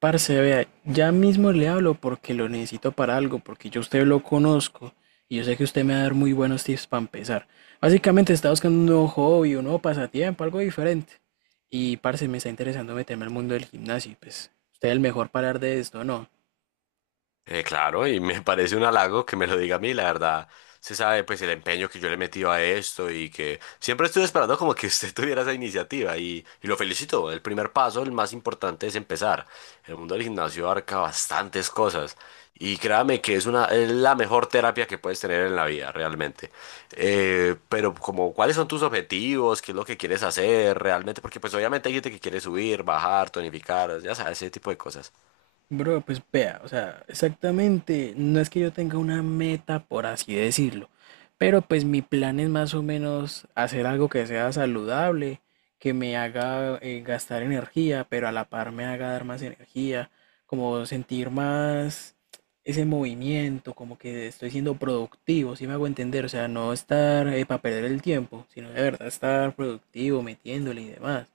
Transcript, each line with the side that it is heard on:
right: Parce, vea, ya mismo le hablo porque lo necesito para algo, porque yo a usted lo conozco y yo sé que usted me va a dar muy buenos tips para empezar. Básicamente está buscando un nuevo hobby, un nuevo pasatiempo, algo diferente. Y parce, me está interesando meterme al mundo del gimnasio y pues usted es el mejor para hablar de esto, ¿no?
left: Claro, y me parece un halago que me lo diga a mí, la verdad. Se sabe pues el empeño que yo le he metido a esto y que siempre estuve esperando como que usted tuviera esa iniciativa y lo felicito. El primer paso, el más importante es empezar. El mundo del gimnasio abarca bastantes cosas y créame que es una, es la mejor terapia que puedes tener en la vida, realmente. Pero como, ¿cuáles son tus objetivos? ¿Qué es lo que quieres hacer realmente? Porque pues obviamente hay gente que quiere subir, bajar, tonificar, ya sabes, ese tipo de cosas.
right: Bro, pues vea, o sea, exactamente, no es que yo tenga una meta, por así decirlo, pero pues mi plan es más o menos hacer algo que sea saludable, que me haga gastar energía, pero a la par me haga dar más energía, como sentir más ese movimiento, como que estoy siendo productivo, si me hago entender, o sea, no estar para perder el tiempo, sino de verdad estar productivo, metiéndole y demás.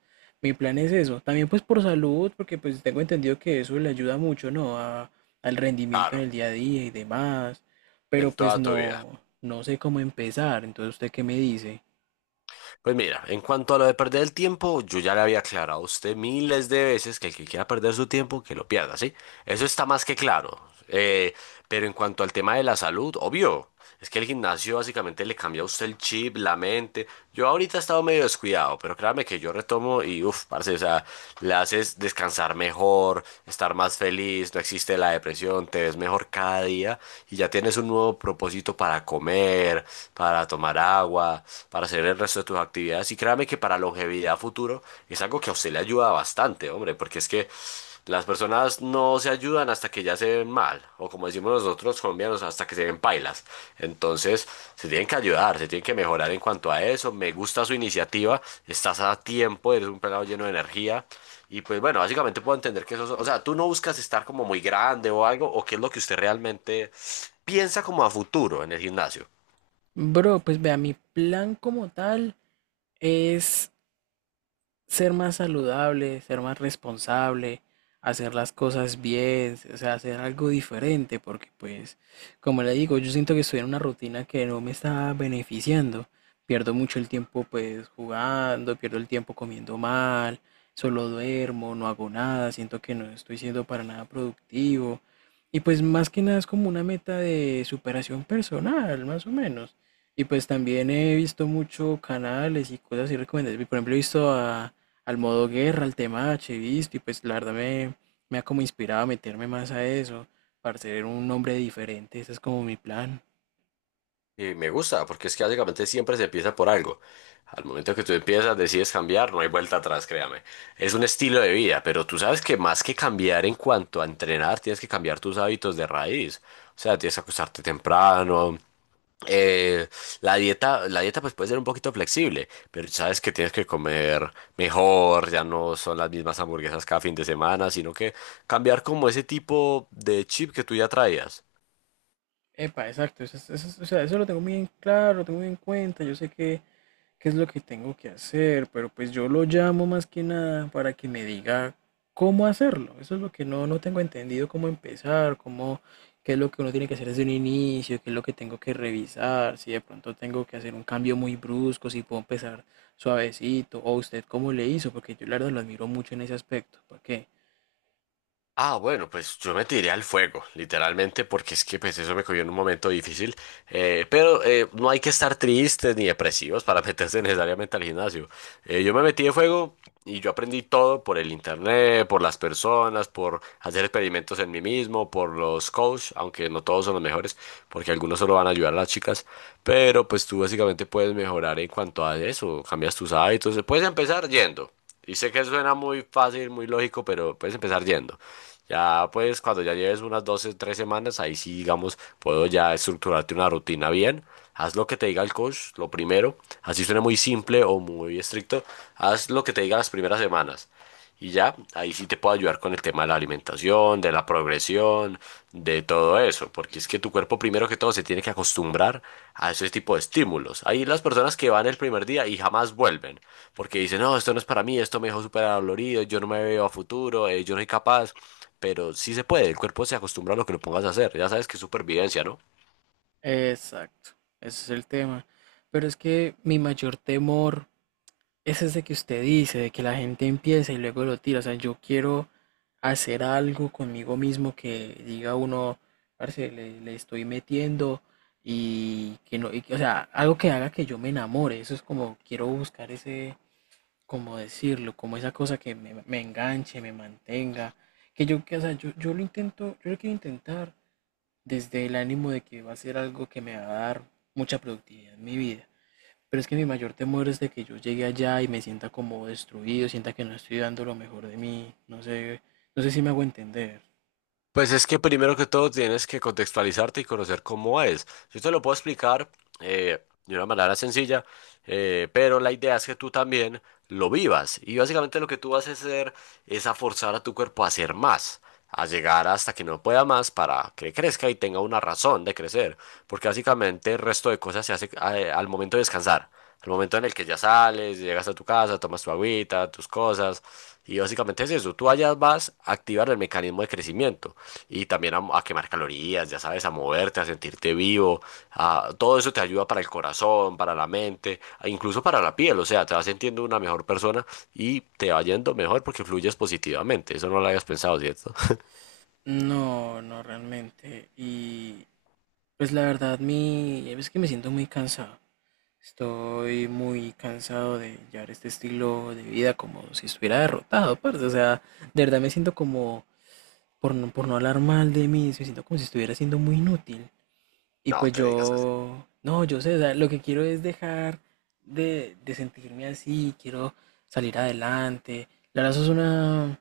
right: Mi plan es eso. También pues por salud, porque pues tengo entendido que eso le ayuda mucho, ¿no? Al rendimiento en
left: Claro,
right: el día a día y demás. Pero
left: en
right: pues
left: toda tu vida.
right: no, no sé cómo empezar. Entonces, ¿usted qué me dice?
left: Pues mira, en cuanto a lo de perder el tiempo, yo ya le había aclarado a usted miles de veces que el que quiera perder su tiempo, que lo pierda, ¿sí? Eso está más que claro. Eh, pero en cuanto al tema de la salud, obvio, es que el gimnasio básicamente le cambia a usted el chip, la mente. Yo ahorita he estado medio descuidado, pero créame que yo retomo y uff, parce, o sea, le haces descansar mejor, estar más feliz, no existe la depresión, te ves mejor cada día y ya tienes un nuevo propósito para comer, para tomar agua, para hacer el resto de tus actividades. Y créame que para longevidad futuro es algo que a usted le ayuda bastante, hombre, porque es que. Las personas no se ayudan hasta que ya se ven mal, o como decimos nosotros colombianos, hasta que se ven pailas. Entonces, se tienen que ayudar, se tienen que mejorar en cuanto a eso. Me gusta su iniciativa, estás a tiempo, eres un pelado lleno de energía. Y pues bueno, básicamente puedo entender que eso, es- o sea, tú no buscas estar como muy grande o algo, o qué es lo que usted realmente piensa como a futuro en el gimnasio.
right: Bro, pues vea, mi plan como tal es ser más saludable, ser más responsable, hacer las cosas bien, o sea, hacer algo diferente, porque pues, como le digo, yo siento que estoy en una rutina que no me está beneficiando. Pierdo mucho el tiempo pues jugando, pierdo el tiempo comiendo mal, solo duermo, no hago nada, siento que no estoy siendo para nada productivo. Y pues más que nada es como una meta de superación personal, más o menos. Y pues también he visto mucho canales y cosas y recomendaciones. Por ejemplo, he visto a al modo guerra, al tema chavista, y pues la verdad me, me ha como inspirado a meterme más a eso, para ser un hombre diferente, ese es como mi plan.
left: Y me gusta, porque es que básicamente siempre se empieza por algo. Al momento que tú empiezas, decides cambiar, no hay vuelta atrás, créame. Es un estilo de vida, pero tú sabes que más que cambiar en cuanto a entrenar, tienes que cambiar tus hábitos de raíz. O sea, tienes que acostarte temprano. eh, la dieta, la dieta pues puede ser un poquito flexible, pero sabes que tienes que comer mejor, ya no son las mismas hamburguesas cada fin de semana, sino que cambiar como ese tipo de chip que tú ya traías.
right: Epa, exacto, eso, eso o sea, eso lo tengo muy en claro, lo tengo muy en cuenta, yo sé que qué es lo que tengo que hacer, pero pues yo lo llamo más que nada para que me diga cómo hacerlo. Eso es lo que no, no tengo entendido, cómo empezar, cómo, qué es lo que uno tiene que hacer desde un inicio, qué es lo que tengo que revisar, si de pronto tengo que hacer un cambio muy brusco, si puedo empezar suavecito, o usted cómo le hizo, porque yo la verdad lo admiro mucho en ese aspecto. ¿Por qué?
left: Ah, bueno, pues yo me tiré al fuego, literalmente, porque es que pues eso me cogió en un momento difícil. Pero no hay que estar tristes ni depresivos para meterse necesariamente al gimnasio. Yo me metí de fuego y yo aprendí todo por el internet, por las personas, por hacer experimentos en mí mismo, por los coaches, aunque no todos son los mejores, porque algunos solo van a ayudar a las chicas. Pero pues tú básicamente puedes mejorar en cuanto a eso, cambias tus hábitos, puedes empezar yendo. Y sé que suena muy fácil, muy lógico, pero puedes empezar yendo. Ya pues cuando ya lleves unas 12, 3 semanas, ahí sí, digamos, puedo ya estructurarte una rutina bien. Haz lo que te diga el coach, lo primero. Así suena muy simple o muy estricto. Haz lo que te diga las primeras semanas. Y ya, ahí sí te puedo ayudar con el tema de la alimentación, de la progresión, de todo eso, porque es que tu cuerpo primero que todo se tiene que acostumbrar a ese tipo de estímulos. Hay las personas que van el primer día y jamás vuelven, porque dicen, no, esto no es para mí, esto me dejó súper dolorido, yo no me veo a futuro, yo no soy capaz, pero sí se puede, el cuerpo se acostumbra a lo que lo pongas a hacer, ya sabes que es supervivencia, ¿no?
right: Exacto, ese es el tema. Pero es que mi mayor temor es ese que usted dice, de que la gente empieza y luego lo tira. O sea, yo quiero hacer algo conmigo mismo que diga uno, parce, le estoy metiendo y que no, o sea, algo que haga que yo me enamore. Eso es como, quiero buscar ese, como decirlo, como esa cosa que me enganche, me mantenga. O sea, yo lo intento, yo lo quiero intentar desde el ánimo de que va a ser algo que me va a dar mucha productividad en mi vida. Pero es que mi mayor temor es de que yo llegue allá y me sienta como destruido, sienta que no estoy dando lo mejor de mí, no sé, no sé si me hago entender.
left: Pues es que primero que todo tienes que contextualizarte y conocer cómo es. Yo te lo puedo explicar de una manera sencilla, pero la idea es que tú también lo vivas. Y básicamente lo que tú vas a hacer es a forzar a tu cuerpo a hacer más, a llegar hasta que no pueda más para que crezca y tenga una razón de crecer. Porque básicamente el resto de cosas se hace al momento de descansar. El momento en el que ya sales, llegas a tu casa, tomas tu agüita, tus cosas, y básicamente es eso. Tú allá vas a activar el mecanismo de crecimiento y también a quemar calorías, ya sabes, a moverte, a sentirte vivo. Todo eso te ayuda para el corazón, para la mente, e incluso para la piel. O sea, te vas sintiendo una mejor persona y te va yendo mejor porque fluyes positivamente. Eso no lo habías pensado, ¿cierto?
right: No, no realmente. Y pues la verdad, es que me siento muy cansado. Estoy muy cansado de llevar este estilo de vida como si estuviera derrotado, parce. O sea, de verdad me siento como, por no hablar mal de mí, me siento como si estuviera siendo muy inútil. Y
left: No,
right: pues
left: te digas así.
right: yo, no, yo sé, o sea, lo que quiero es dejar de sentirme así, quiero salir adelante. La verdad, eso es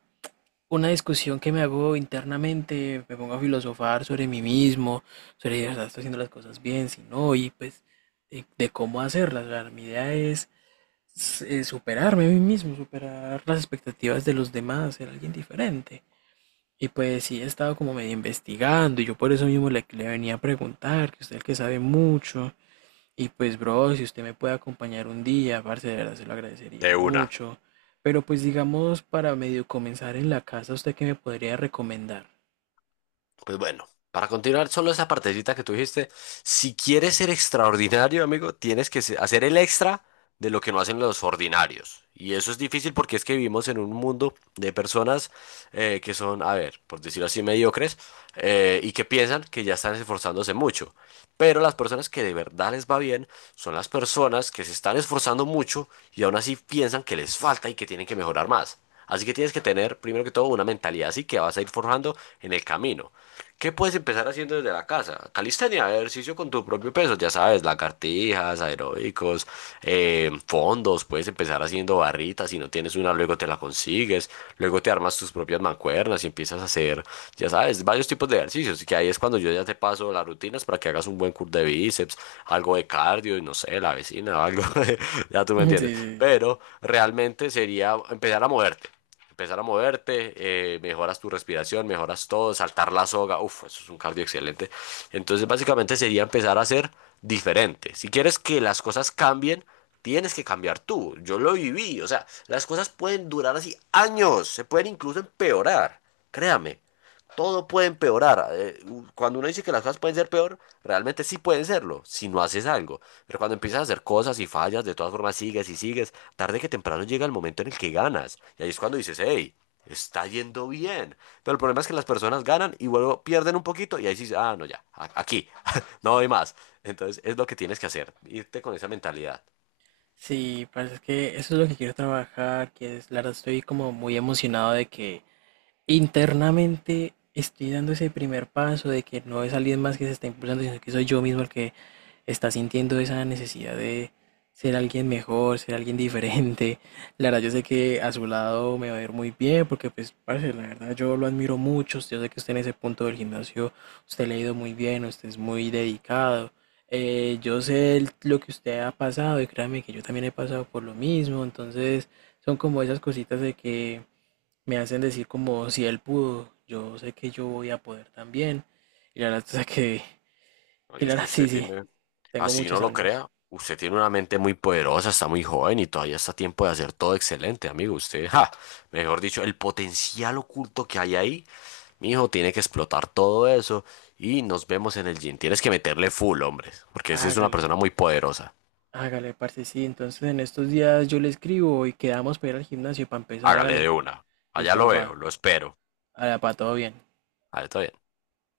right: una discusión que me hago internamente, me pongo a filosofar sobre mí mismo, sobre si de verdad estoy haciendo las cosas bien, si no, y pues de cómo hacerlas. O sea, mi idea es superarme a mí mismo, superar las expectativas de los demás, ser alguien diferente. Y pues sí, he estado como medio investigando y yo por eso mismo le venía a preguntar, que usted es el que sabe mucho. Y pues, bro, si usted me puede acompañar un día, parce, de verdad se lo agradecería
left: De una.
right: mucho. Pero pues digamos, para medio comenzar en la casa, ¿usted qué me podría recomendar?
left: Pues bueno, para continuar, solo esa partecita que tú dijiste, si quieres ser extraordinario, amigo, tienes que hacer el extra de lo que no hacen los ordinarios. Y eso es difícil porque es que vivimos en un mundo de personas que son, a ver, por decirlo así, mediocres y que piensan que ya están esforzándose mucho. Pero las personas que de verdad les va bien son las personas que se están esforzando mucho y aún así piensan que les falta y que tienen que mejorar más. Así que tienes que tener, primero que todo, una mentalidad así que vas a ir forjando en el camino. ¿Qué puedes empezar haciendo desde la casa? Calistenia, ejercicio con tu propio peso, ya sabes, lagartijas, aeróbicos, fondos, puedes empezar haciendo barritas, si no tienes una, luego te la consigues, luego te armas tus propias mancuernas y empiezas a hacer, ya sabes, varios tipos de ejercicios, y que ahí es cuando yo ya te paso las rutinas para que hagas un buen curl de bíceps, algo de cardio y no sé, la vecina o algo, ya tú me
right: Sí, sí,
left: entiendes.
right: sí.
left: Pero realmente sería empezar a moverte, mejoras tu respiración, mejoras todo, saltar la soga, uff, eso es un cardio excelente. Entonces básicamente sería empezar a ser diferente. Si quieres que las cosas cambien, tienes que cambiar tú. Yo lo viví, o sea, las cosas pueden durar así años, se pueden incluso empeorar, créame todo puede empeorar. Cuando uno dice que las cosas pueden ser peor, realmente sí pueden serlo, si no haces algo. Pero cuando empiezas a hacer cosas y fallas, de todas formas sigues y sigues, tarde que temprano llega el momento en el que ganas. Y ahí es cuando dices, hey, está yendo bien. Pero el problema es que las personas ganan y luego pierden un poquito y ahí dices, ah, no, ya, aquí, no hay más. Entonces es lo que tienes que hacer, irte con esa mentalidad.
right: Sí, parce, es que eso es lo que quiero trabajar, que es, la verdad estoy como muy emocionado de que internamente estoy dando ese primer paso, de que no es alguien más que se está impulsando, sino que soy yo mismo el que está sintiendo esa necesidad de ser alguien mejor, ser alguien diferente. La verdad, yo sé que a su lado me va a ir muy bien, porque pues, parce, la verdad, yo lo admiro mucho. Yo sé que usted en ese punto del gimnasio, usted le ha ido muy bien, usted es muy dedicado. Yo sé lo que usted ha pasado y créame que yo también he pasado por lo mismo. Entonces, son como esas cositas de que me hacen decir como si él pudo, yo sé que yo voy a poder también. Y la verdad, o sea que
left: Oye,
right: la
left: es que
right: verdad, sí,
left: usted
right: sí,
left: tiene.
right: tengo
left: Así no
right: muchos
left: lo
right: años.
left: crea. Usted tiene una mente muy poderosa, está muy joven y todavía está a tiempo de hacer todo excelente, amigo. Usted, ja, mejor dicho, el potencial oculto que hay ahí, mi hijo tiene que explotar todo eso y nos vemos en el gym. Tienes que meterle full, hombre, porque ese es una
right: Hágale,
left: persona muy poderosa.
right: hágale, parce, sí. Entonces en estos días yo le escribo y quedamos para ir al gimnasio para empezar,
left: Hágale de
right: hágale.
left: una. Allá
right: Listo,
left: lo veo,
right: papá.
left: lo espero.
right: Hágale, papá, todo bien.
left: A ver, está bien.